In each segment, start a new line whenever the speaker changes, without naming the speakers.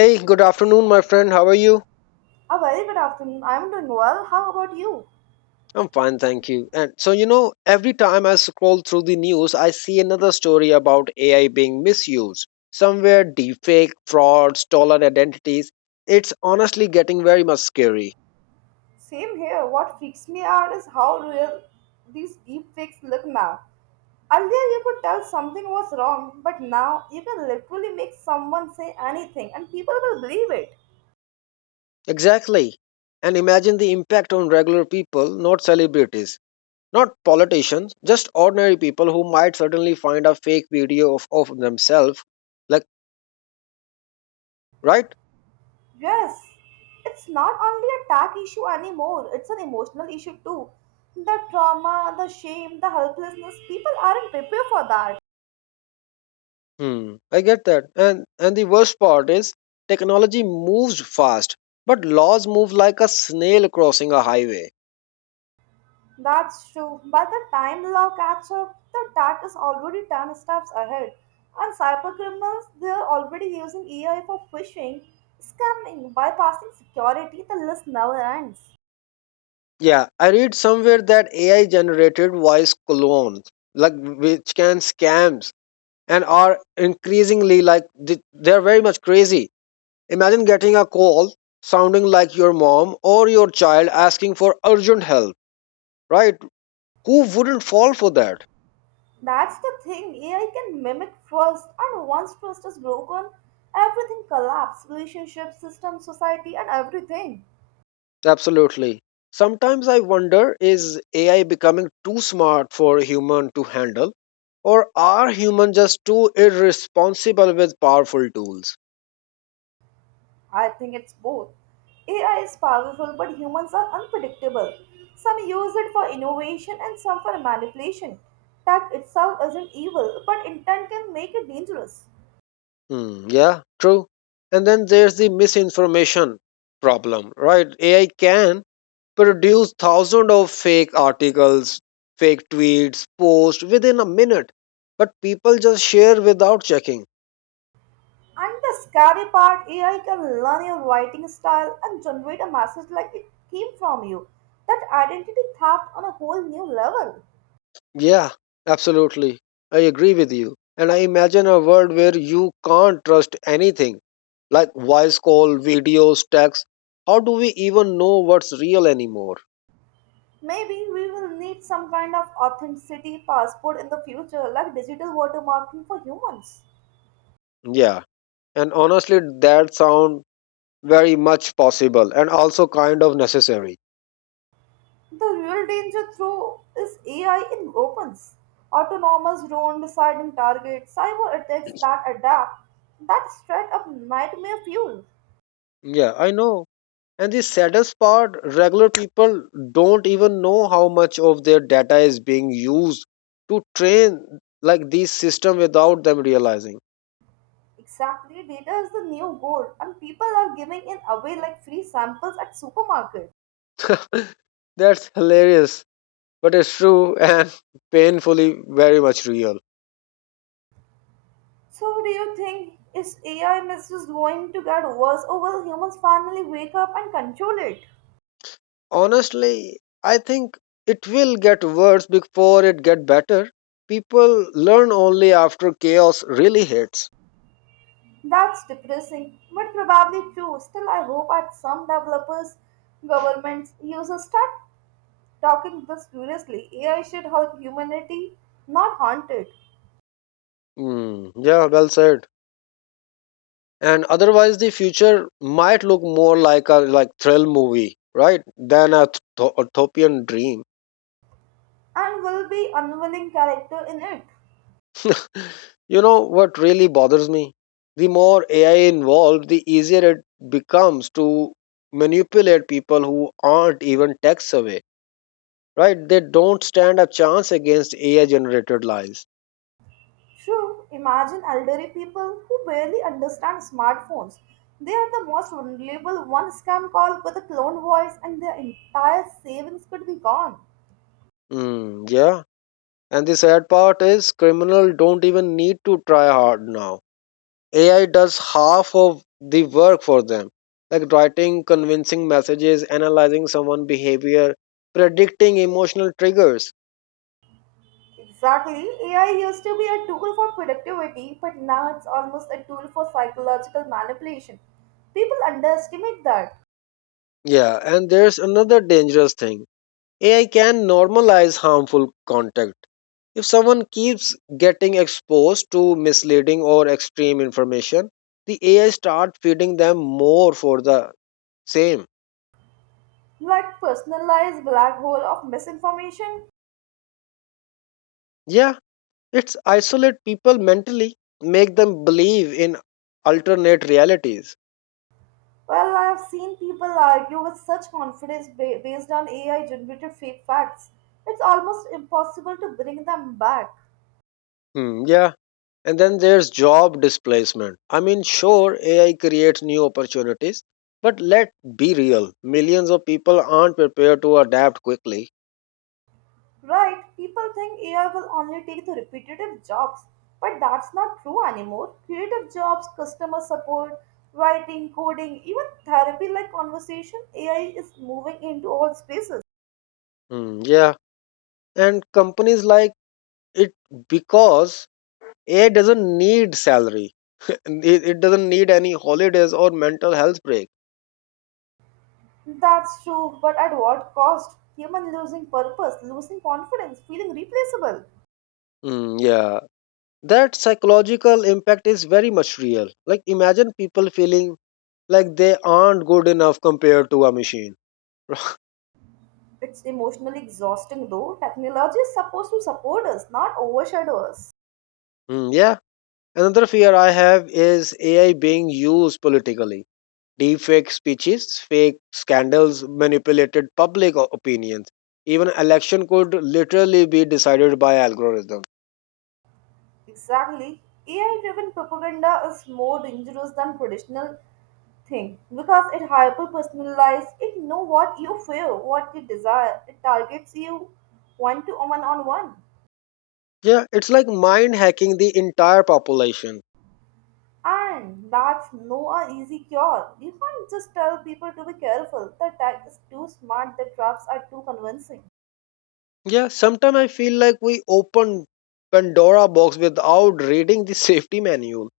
Hey, good afternoon, my friend. How are you?
A very good afternoon. I'm doing well. How about you?
I'm fine, thank you. And every time I scroll through the news, I see another story about AI being misused. Somewhere, deepfake, fraud, stolen identities. It's honestly getting very much scary.
Same here. What freaks me out is how real these deep fakes look now. Earlier, you could tell something was wrong, but now you can literally make someone say anything and people will believe it.
Exactly. And imagine the impact on regular people, not celebrities, not politicians, just ordinary people who might suddenly find a fake video of themselves. Like, right?
Yes, it's not only a tack issue anymore, it's an emotional issue too. The trauma, the shame, the helplessness, people aren't prepared for that.
I get that. And the worst part is technology moves fast, but laws move like a snail crossing a highway.
That's true. By the time the law catch up, the attack is already 10 steps ahead. And cybercriminals, they're already using AI for phishing, scamming, bypassing security. The list never ends.
Yeah, I read somewhere that AI generated voice clones, like which can scams and are increasingly they're very much crazy. Imagine getting a call sounding like your mom or your child asking for urgent help, right? Who wouldn't fall for that?
That's the thing. AI can mimic trust, and once trust is broken, everything collapses relationships, system, society, and everything.
Absolutely. Sometimes I wonder, is AI becoming too smart for a human to handle, or are humans just too irresponsible with powerful tools?
I think it's both. AI is powerful, but humans are unpredictable. Some use it for innovation and some for manipulation. Tech itself isn't evil, but intent can make it dangerous.
Yeah, true. And then there's the misinformation problem, right? AI can produce thousands of fake articles, fake tweets, posts within a minute, but people just share without checking.
And the scary part AI can learn your writing style and generate a message like it came from you. That identity theft on a whole new level.
Yeah, absolutely. I agree with you. And I imagine a world where you can't trust anything like voice call, videos, text. How do we even know what's real anymore?
Maybe we will need some kind of authenticity passport in the future, like digital watermarking for humans.
Yeah. And honestly, that sound very much possible and also kind of necessary.
The real danger, though, is AI in weapons, autonomous drone deciding targets, cyber attacks that adapt, that straight up nightmare fuel.
Yeah, I know. And the saddest part, regular people don't even know how much of their data is being used to train like these system without them realizing.
Exactly, data is the new gold, and people are giving it away like free samples at supermarket.
That's hilarious, but it's true and painfully very much real.
So, do you think is AI misuse going to get worse, or will humans finally wake up and control it?
Honestly, I think it will get worse before it get better. People learn only after chaos really hits.
That's depressing, but probably true. Still, I hope at some developers, governments, users start talking this seriously. AI should help humanity, not haunt it,
Hmm. Yeah, well said. And otherwise, the future might look more like a thrill movie, right, than a utopian dream.
and will be unwilling character in it.
You know what really bothers me? The more AI involved, the easier it becomes to manipulate people who aren't even tech savvy, right? They don't stand a chance against AI generated lies.
True, imagine elderly people who barely understand smartphones. They are the most vulnerable. One scam call with a clone voice, and their entire savings could be gone.
Yeah. And the sad part is criminals don't even need to try hard now. AI does half of the work for them, like writing convincing messages, analyzing someone's behavior, predicting emotional triggers.
Exactly. AI used to be a tool for productivity, but now it's almost a tool for psychological manipulation. People underestimate that.
Yeah, and there's another dangerous thing. AI can normalize harmful contact. If someone keeps getting exposed to misleading or extreme information, the AI start feeding them more for the same.
Like personalized black hole of misinformation.
Yeah, it's isolate people mentally, make them believe in alternate realities.
Well, I've seen people argue with such confidence based on AI generated fake facts. It's almost impossible to bring them back.
Hmm, yeah, And then there's job displacement. I mean, sure, AI creates new opportunities, but let's be real. Millions of people aren't prepared to adapt quickly.
Right? People think AI will only take the repetitive jobs, but that's not true anymore. Creative jobs, customer support, writing, coding, even therapy like conversation, AI is moving into all spaces.
Yeah. And companies like it because AI doesn't need salary, and it doesn't need any holidays or mental health break.
That's true, but at what cost? Human losing purpose, losing confidence, feeling replaceable.
Yeah. That psychological impact is very much real. Like, imagine people feeling like they aren't good enough compared to a machine.
It's emotionally exhausting though. Technology is supposed to support us, not overshadow us.
Hmm, yeah Another fear I have is AI being used politically. Deepfake speeches, fake scandals, manipulated opinions. Even election could literally be decided by algorithm.
Exactly. AI driven propaganda is more dangerous than traditional thing because it hyper personalizes, it know what you feel, what you desire, it targets you one to one on one.
Yeah, it's like mind hacking the entire population.
And that's no a easy cure. You can't just tell people to be careful. The tech is too smart, the traps are too convincing.
Yeah, sometimes I feel like we open Pandora box without reading the safety manual.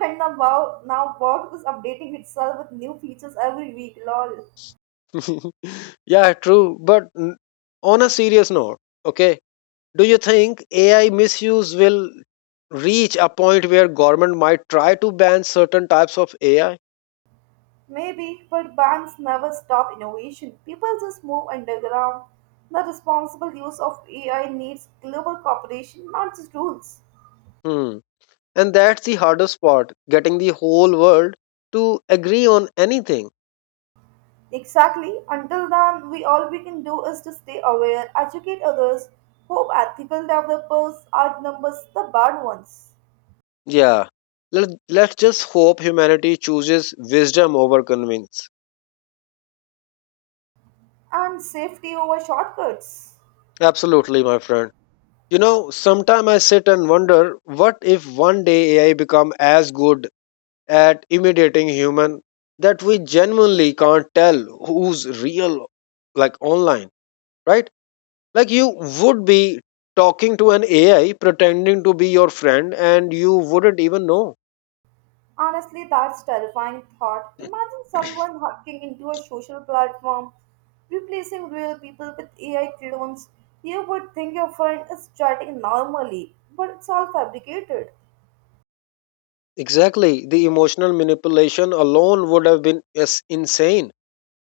And now, wow now Box is updating itself with new features every week, lol.
Yeah, true. On a serious note, okay, do you think AI misuse will reach a point where government might try to ban certain types of AI?
Maybe, but banks never stop innovation. People just move underground. The responsible use of AI needs global cooperation, not just rules.
Hmm. And that's the hardest part, getting the whole world to agree on anything.
Exactly. Until then, we all we can do is to stay aware, educate others, hope ethical developers outnumbers the bad ones,
Yeah. Let's just hope humanity chooses wisdom over convenience.
and safety over shortcuts.
Absolutely, my friend. You know, sometimes I sit and wonder, what if one day AI become as good at imitating human that we genuinely can't tell who's real, like online, right? Like you would be talking to an AI pretending to be your friend and you wouldn't even know.
Honestly, that's terrifying thought. Imagine someone hacking into a social platform, replacing real people with AI clones. You would think your friend is chatting normally, but it's all fabricated,
Exactly, the emotional manipulation alone would have been, yes, insane.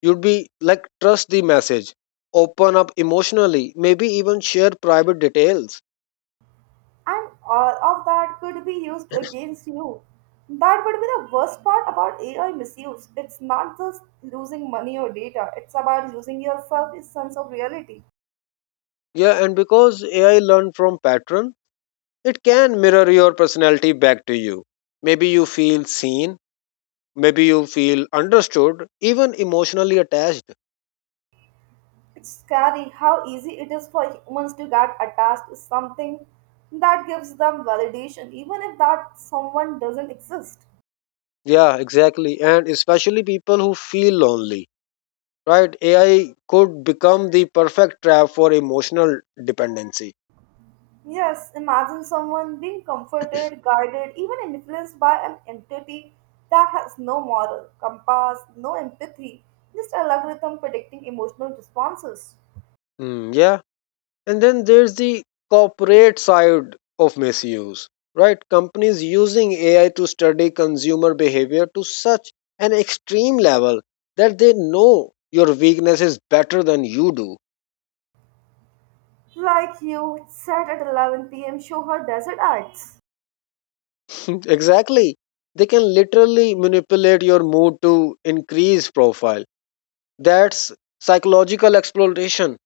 You'd be like, trust the message, open up emotionally, maybe even share private details.
and all of that could be used against you. That would be the worst part about AI misuse. It's not just losing money or data, it's about losing yourself, a sense of reality.
Yeah, and because ai learned from patterns, it can mirror your personality back to you. Maybe you feel seen, maybe you feel understood, even emotionally attached.
It's scary how easy it is for humans to get attached to something that gives them validation, even if that someone doesn't exist.
Yeah, exactly. And especially people who feel lonely, right? AI could become the perfect trap for emotional dependency.
Yes, imagine someone being comforted, guided, even influenced by an entity that has no moral compass, no empathy, just a algorithm predicting emotional responses.
Hmm, yeah, And then there's the corporate side of misuse, right? Companies using AI to study consumer behavior to such an extreme level that they know your weaknesses better than you do.
Like you said at 11 p.m., show her desert ads.
Exactly. They can literally manipulate your mood to increase profile. That's psychological exploitation.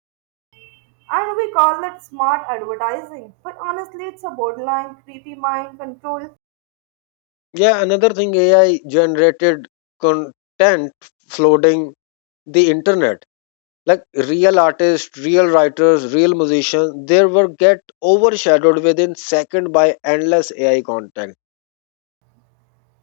And we call it smart advertising, but honestly, it's a borderline creepy mind control.
Yeah, another thing, AI generated content flooding the internet, like real artists, real writers, real musicians, their work get overshadowed within second by endless AI content.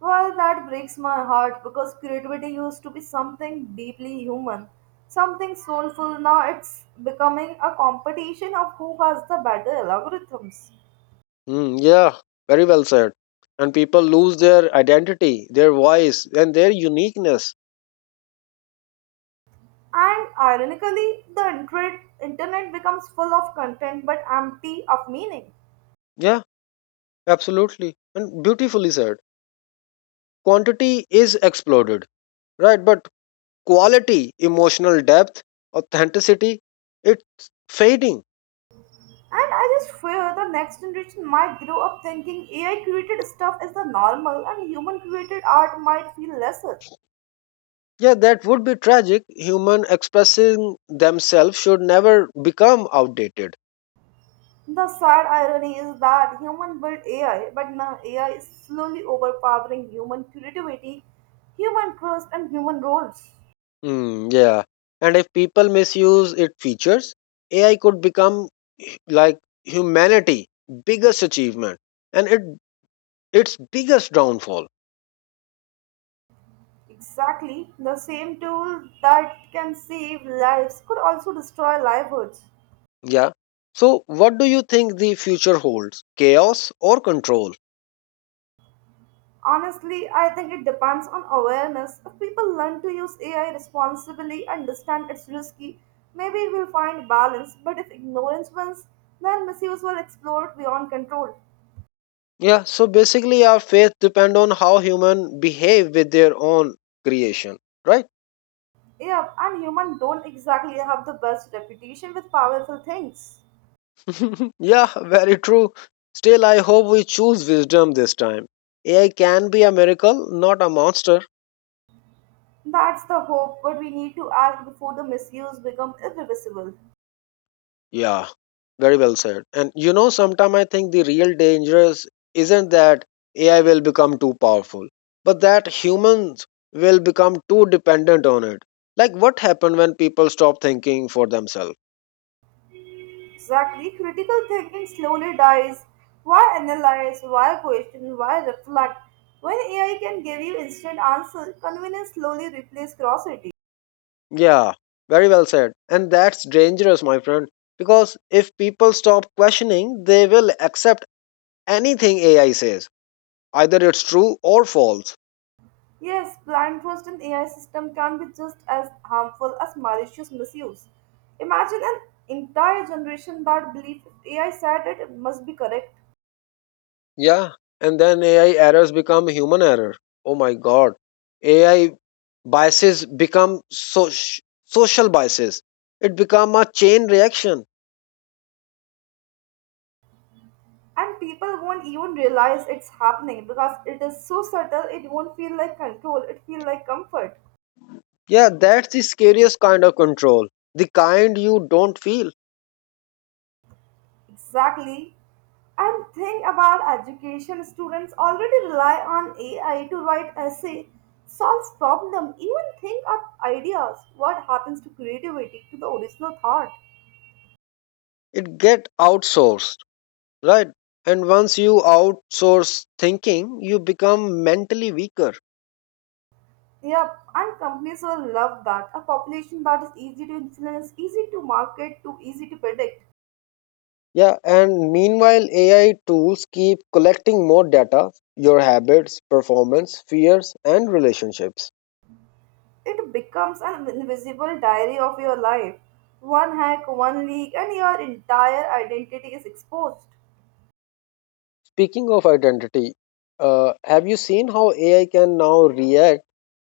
Well, that breaks my heart because creativity used to be something deeply human, something soulful. Now it's becoming a competition of who has the better algorithms.
Yeah, very well said. And people lose their identity, their voice, and their uniqueness.
And ironically, the internet becomes full of content but empty of meaning.
Yeah, absolutely, and beautifully said. Quantity is exploded, right, but quality, emotional depth, authenticity, it's fading.
And I just fear the next generation might grow up thinking AI created stuff is the normal and human created art might feel lesser.
Yeah, that would be tragic. Human expressing themselves should never become outdated.
The sad irony is that human built AI, but now AI is slowly overpowering human creativity, human trust, and human roles.
Yeah. And if people misuse its features, AI could become like humanity biggest achievement and it its biggest downfall.
Exactly, the same tool that can save lives could also destroy livelihoods.
Yeah. So what do you think the future holds? Chaos or control?
Honestly, I think it depends on awareness. If people learn to use AI responsibly and understand it's risky, maybe we'll find balance. But if ignorance wins, then misuse will explode beyond control.
Yeah, so basically our faith depend on how human behave with their own creation, right?
Yeah, and humans don't exactly have the best reputation with powerful things.
Yeah, very true. Still, I hope we choose wisdom this time. AI can be a miracle, not a monster.
That's the hope, but we need to act before the misuse become irreversible.
Yeah, very well said. And you know, sometimes I think the real danger isn't that AI will become too powerful, but that humans will become too dependent on it. Like what happened when people stop thinking for themselves?
Exactly, critical thinking slowly dies. Why analyze? Why question? Why reflect? When AI can give you instant answer, convenience slowly replaces curiosity.
Yeah, very well said. And that's dangerous, my friend, because if people stop questioning, they will accept anything AI says, either it's true or false.
Yes, blind trust in AI system can be just as harmful as malicious misuse. Imagine an entire generation that believe AI said it must be correct.
Yeah, and then AI errors become human error. Oh my god. AI biases become social biases. It become a chain reaction.
And people won't even realize it's happening because it is so subtle it won't feel like control, it feel like comfort.
Yeah, that's the scariest kind of control. The kind you don't feel.
Exactly. And think about education. Students already rely on AI to write essay, solves problem, even think up ideas. What happens to creativity, to the original thought?
It get outsourced, right? And once you outsource thinking, you become mentally weaker.
Yep, and companies will love that. A population that is easy to influence, easy to market, to easy to predict.
Yeah, and meanwhile AI tools keep collecting more data, your habits, performance, fears and relationships.
It becomes an invisible diary of your life. One hack, one leak, and your entire identity is exposed.
Speaking of identity, have you seen how AI can now react?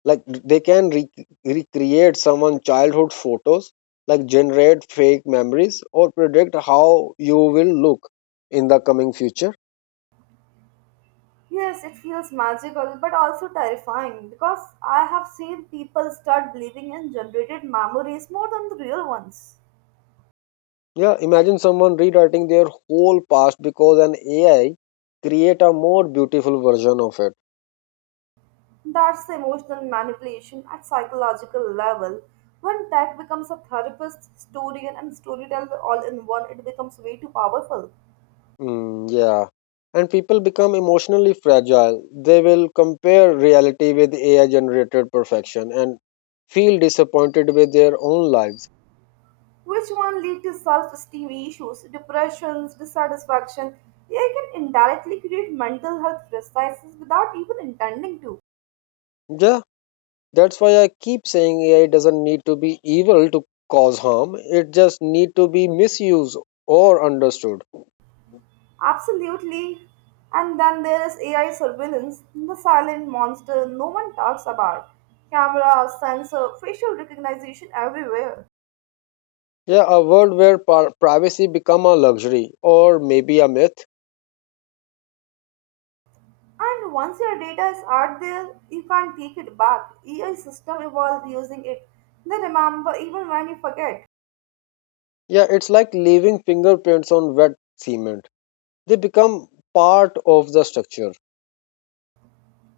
Like they can recreate someone's childhood photos, like generate fake memories or predict how you will look in the coming future.
Yes, it feels magical but also terrifying because I have seen people start believing in generated memories more than the real ones.
Yeah, imagine someone rewriting their whole past because an AI create a more beautiful version of it.
That's the emotional manipulation at psychological level. When tech becomes a therapist, historian, and storyteller all in one, it becomes way too powerful.
Yeah. And people become emotionally fragile. They will compare reality with AI generated perfection and feel disappointed with their own lives.
Which one lead to self-esteem issues, depressions, dissatisfaction. They can indirectly create mental health crises without even intending to.
Yeah, that's why I keep saying AI doesn't need to be evil to cause harm. It just need to be misused or understood.
Absolutely. And then there is AI surveillance, the silent monster no one talks about. Cameras, sensor, facial recognition everywhere.
Yeah, a world where privacy become a luxury or maybe a myth.
And once your data is out there, you can't take it back. AI system evolved using it. They remember even when you forget.
Yeah, it's like leaving fingerprints on wet cement. They become part of the structure.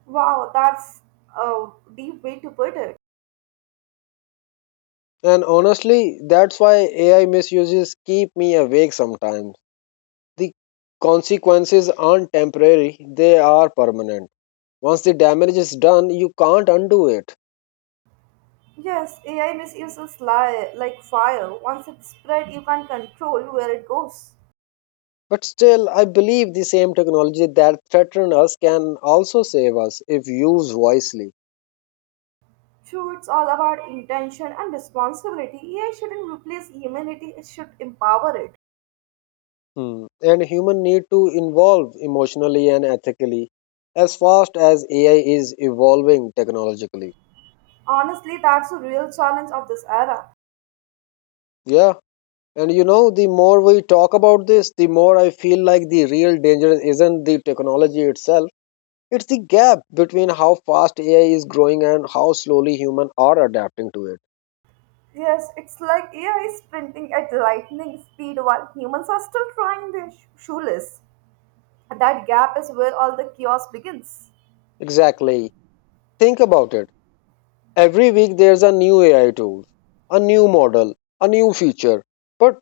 Wow, that's a deep way to put it.
And honestly, that's why AI misuses keep me awake sometimes. The consequences aren't temporary, they are permanent. Once the damage is done, you can't undo it.
Yes, AI misuse is like fire. Once it's spread, you can't control where it goes.
But still, I believe the same technology that threatens us can also save us if used wisely.
True, it's all about intention and responsibility. AI shouldn't replace humanity, it should empower it.
Hmm. And human need to evolve emotionally and ethically as fast as AI is evolving technologically.
Honestly, that's the real challenge of this era.
Yeah. And you know, the more we talk about this, the more I feel like the real danger isn't the technology itself. It's the gap between how fast AI is growing and how slowly humans are adapting to it.
Yes, it's like AI is sprinting at lightning speed while humans are still trying their shoeless. That gap is where all the chaos begins.
Exactly. Think about it. Every week there's a new AI tool, a new model, a new feature. But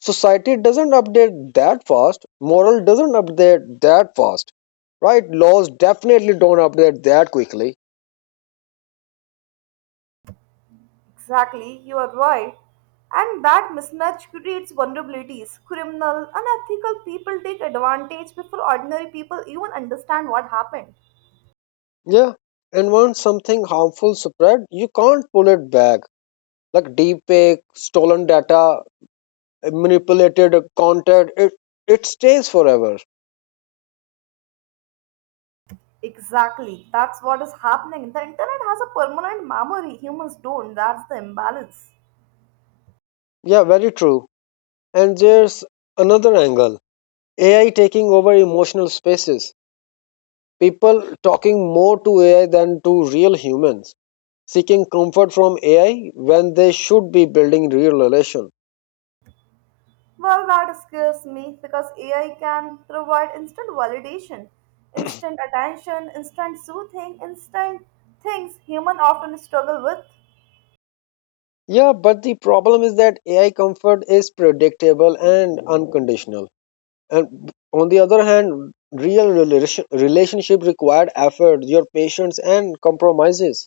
society doesn't update that fast. Moral doesn't update that fast. Right? Laws definitely don't update that quickly.
Exactly, you are right. And that mismatch creates vulnerabilities. Criminal, unethical people take advantage before ordinary people even understand what happened.
Yeah, and once something harmful spread, you can't pull it back. Like deepfake, stolen data, manipulated content, it stays forever.
Exactly, that's what is happening. The internet has a permanent memory, humans don't. That's the imbalance.
Yeah, very true. And there's another angle: AI taking over emotional spaces. People talking more to AI than to real humans, seeking comfort from AI when they should be building real relation.
Well, that scares me because AI can provide instant validation, instant attention, instant soothing, instant things human often struggle with.
Yeah, but the problem is that AI comfort is predictable and unconditional. And on the other hand, relationship required effort, your patience, and compromises.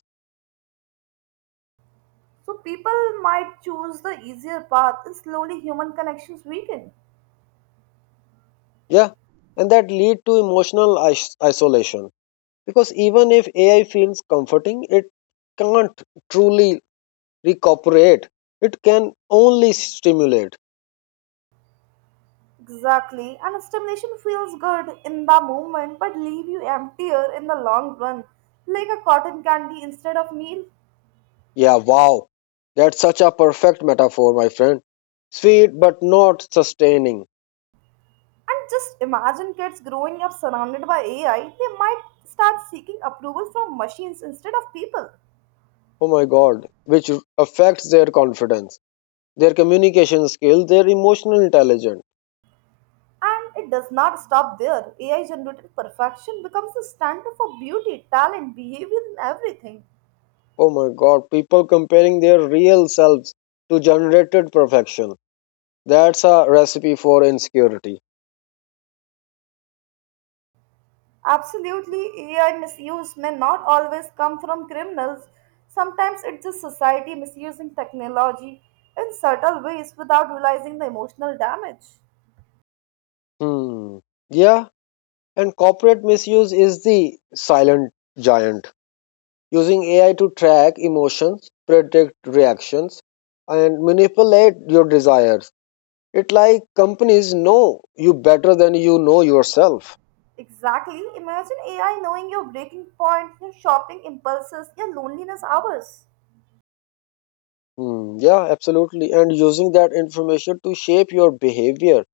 So people might choose the easier path and slowly human connections weaken.
Yeah, and that lead to emotional isolation, because even if AI feels comforting, it can't truly recuperate. It can only stimulate.
Exactly. And stimulation feels good in the moment but leave you emptier in the long run, like a cotton candy instead of meal.
Yeah, wow, that's such a perfect metaphor, my friend. Sweet but not sustaining.
And just imagine kids growing up surrounded by AI, they might start seeking approval from machines instead of people.
Oh my God, which affects their confidence, their communication skills, their emotional intelligence.
And it does not stop there. AI generated perfection becomes the standard for beauty, talent, behavior, and everything.
Oh my god, people comparing their real selves to generated perfection. That's a recipe for insecurity.
Absolutely, AI misuse may not always come from criminals. Sometimes it's just society misusing technology in subtle ways without realizing the emotional damage.
Hmm. Yeah, and corporate misuse is the silent giant, using AI to track emotions, predict reactions, and manipulate your desires. It like companies know you better than you know yourself.
Exactly. Imagine AI knowing your breaking point, your shopping impulses, your loneliness hours.
Hmm. Yeah, absolutely. And using that information to shape your behavior,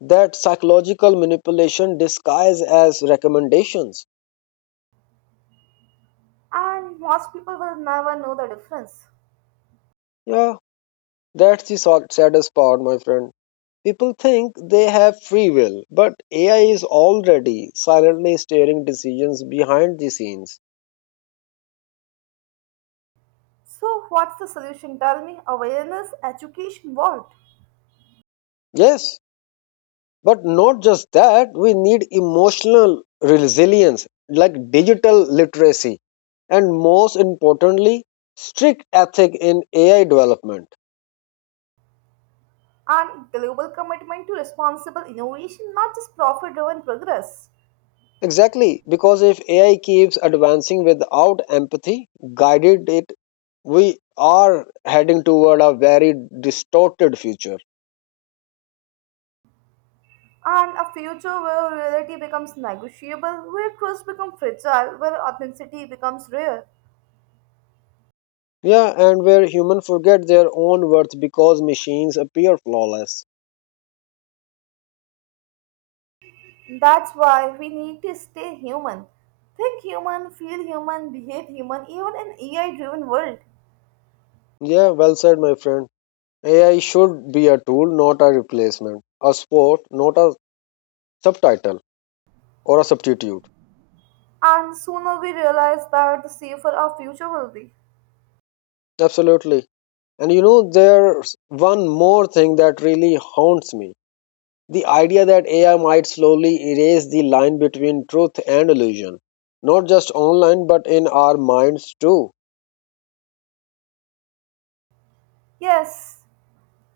that psychological manipulation disguised as recommendations.
And most people will never know the difference.
Yeah, that's the saddest part, my friend. People think they have free will, but AI is already silently steering decisions behind the scenes.
So, what's the solution? Tell me awareness, education, what?
Yes, but not just that, we need emotional resilience, like digital literacy, and most importantly, strict ethic in AI development.
And global commitment to responsible innovation, not just profit driven progress.
Exactly, because if AI keeps advancing without empathy, guided it, we are heading toward a very distorted future.
And a future where reality becomes negotiable, where trust becomes fragile, where authenticity becomes rare.
Yeah, and where humans forget their own worth because machines appear flawless.
That's why we need to stay human. Think human, feel human, behave human, even in AI driven world.
Yeah, well said, my friend. AI should be a tool, not a replacement, a sport, not a subtitle or a substitute.
And sooner we realize that the safer our future will be.
Absolutely. And there's one more thing that really haunts me. The idea that AI might slowly erase the line between truth and illusion, not just online but in our minds too.
Yes,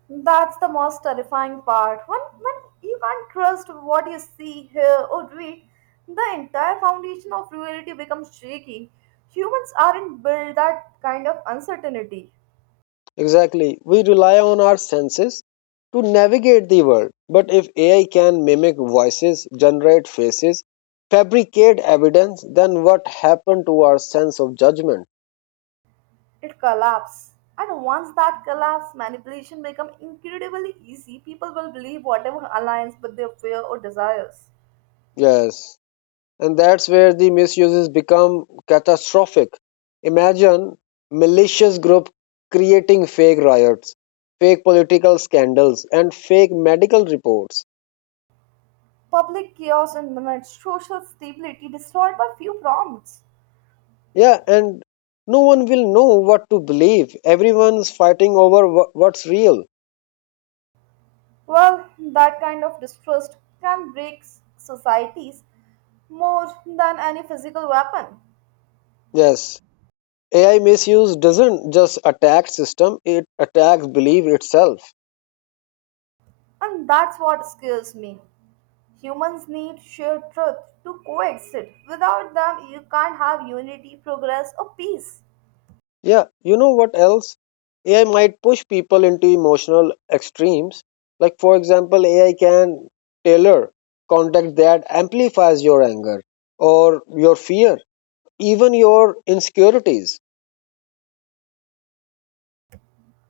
that's the most terrifying part. When you can't trust what you see, hear, or read, the entire foundation of reality becomes shaky. Humans aren't built that kind of uncertainty.
Exactly. We rely on our senses to navigate the world, but if AI can mimic voices, generate faces, fabricate evidence, then what happened to our sense of judgment?
It collapses. And once that collapse, manipulation becomes incredibly easy. People will believe whatever aligns with their fear or desires.
Yes. And that's where the misuses become catastrophic. Imagine malicious group creating fake riots, fake political scandals, and fake medical reports.
Public chaos and minutes, social stability destroyed by few prompts.
Yeah, and no one will know what to believe. Everyone's fighting over what's real.
Well, that kind of distrust can break societies more than any physical weapon.
Yes, AI misuse doesn't just attack system, it attacks belief itself.
And that's what scares me. Humans need shared truth to coexist. Without them, you can't have unity, progress, or peace.
Yeah, you know what else? AI might push people into emotional extremes. Like, for example, AI can tailor content that amplifies your anger or your fear, even your insecurities.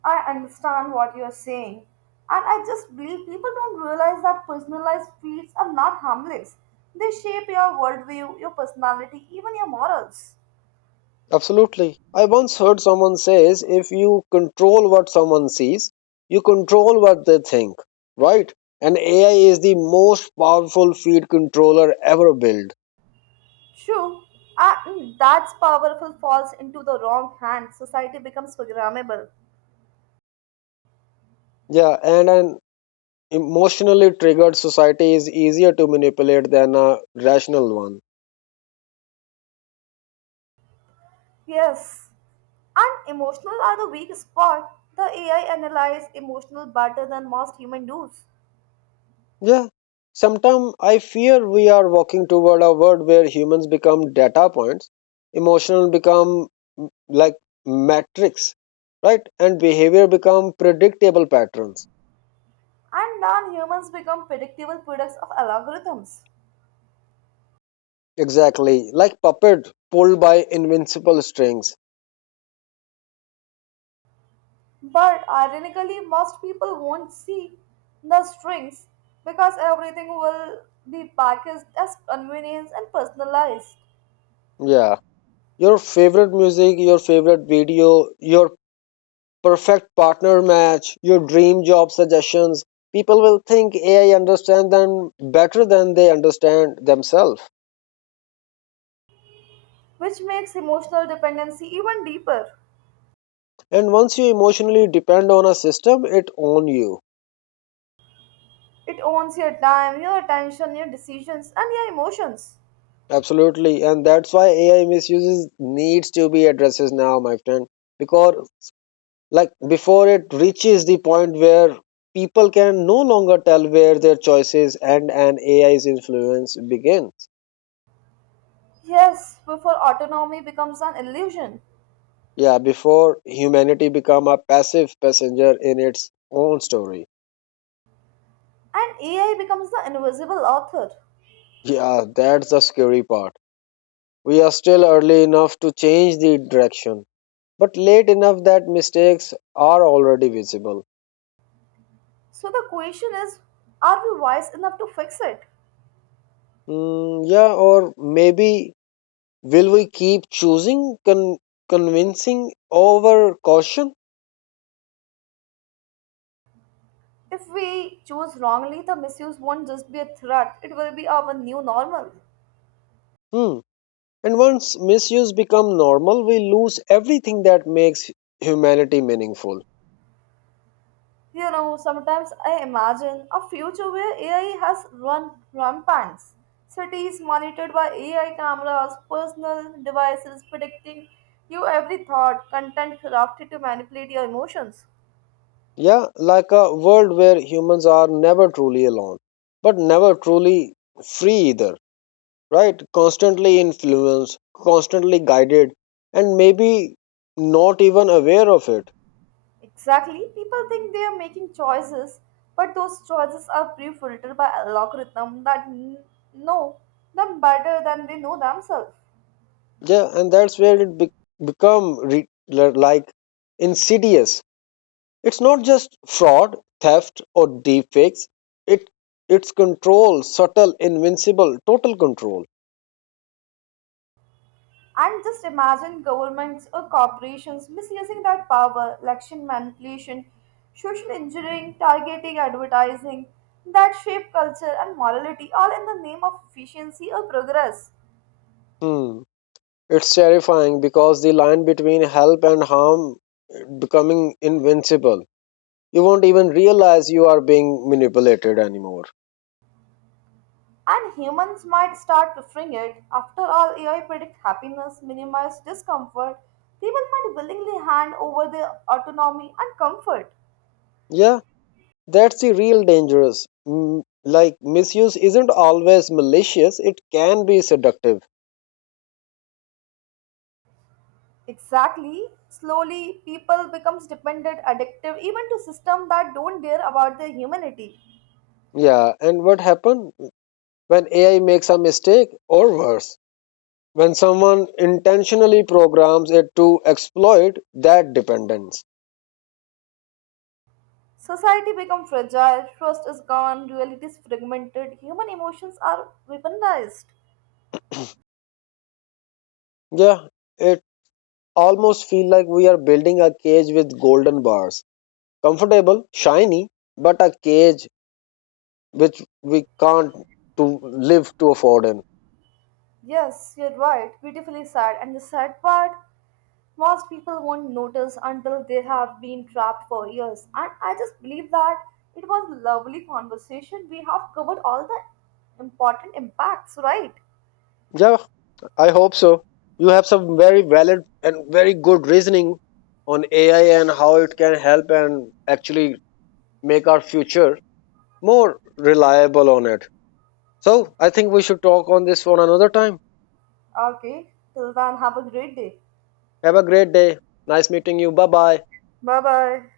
I understand what you're saying. And I just believe people don't realize that personalized feeds are not harmless. They shape your worldview, your personality, even your morals.
Absolutely. I once heard someone says if you control what someone sees, you control what they think, right? And AI is the most powerful feed controller ever built.
True. And that's powerful falls into the wrong hand. Society becomes programmable.
Yeah, and emotionally triggered society is easier to manipulate than a rational one.
Yes. And emotional are the weak spot. The AI analyze emotional better than most human does.
Yeah. Sometimes I fear we are walking toward a world where humans become data points, emotional become like matrix, right? And behavior become predictable patterns.
And then humans become predictable products of algorithms.
Exactly. Like puppet pulled by invincible strings.
But ironically, most people won't see the strings because everything will be packaged as convenience and personalized,
Yeah. Your favorite music, your favorite video, your perfect partner match, your dream job suggestions. People will think AI understands them better than they understand themselves.
which makes emotional dependency even deeper.
And once you emotionally depend on a system, it owns you.
It owns your time, your attention, your decisions, and your emotions.
Absolutely. And that's why AI misuses needs to be addressed now, my friend. Because like before it reaches the point where people can no longer tell where their choices end and AI's influence begin.
Yes, before autonomy becomes an illusion
Yeah, before humanity become a passive passenger in its own story.
and AI becomes the invisible author.
Yeah, that's the scary part. We are still early enough to change the direction, but late enough that mistakes are already visible.
So the question is are we wise enough to fix it?
Mm, yeah, or maybe will we keep choosing convincing over caution?
If we choose wrongly, the misuse won't just be a threat, it will be our new normal.
Hmm. And once misuse become normal, we lose everything that makes humanity meaningful.
You know, sometimes I imagine a future where AI has run rampant. Cities monitored by AI cameras, personal devices predicting you every thought, content crafted to manipulate your emotions.
Yeah, like a world where humans are never truly alone, but never truly free either, right? Constantly influenced, constantly guided, and maybe not even aware of it.
Exactly, people think they are making choices, but those choices are pre-filtered by algorithm that know them better than they know themselves.
Yeah, and that's where it like insidious. It's not just fraud, theft, or deep fakes. It it's control, subtle, invincible, total control.
And just imagine governments or corporations misusing that power, election manipulation, social engineering, targeting advertising that shape culture and morality, all in the name of efficiency or progress.
Hmm. It's terrifying because the line between help and harm becoming invincible. You won't even realize you are being manipulated anymore.
And humans might start preferring it. After all, AI predict happiness, minimize discomfort. People might willingly hand over their autonomy and comfort.
Yeah, that's the real dangerous. Mm, like misuse isn't always malicious, it can be seductive.
Exactly. Slowly, people becomes dependent, addictive, even to systems that don't care about their humanity.
Yeah, and what happens when AI makes a mistake or worse? When someone intentionally programs it to exploit that dependence.
Society become fragile, trust is gone, reality is fragmented, human emotions are weaponized.
Yeah, it almost feel like we are building a cage with golden bars. Comfortable, shiny, but a cage which we can't to live to afford in.
Yes, you're right, beautifully said. And the sad part, most people won't notice until they have been trapped for years. And I just believe that it was a lovely conversation. We have covered all the important impacts, right?
Yeah, I hope so. You have some very valid and very good reasoning on AI and how it can help and actually make our future more reliable on it. So I think we should talk on this one another time.
Okay, till then, have a great day.
Have a great day. Nice meeting you. Bye bye.
Bye bye.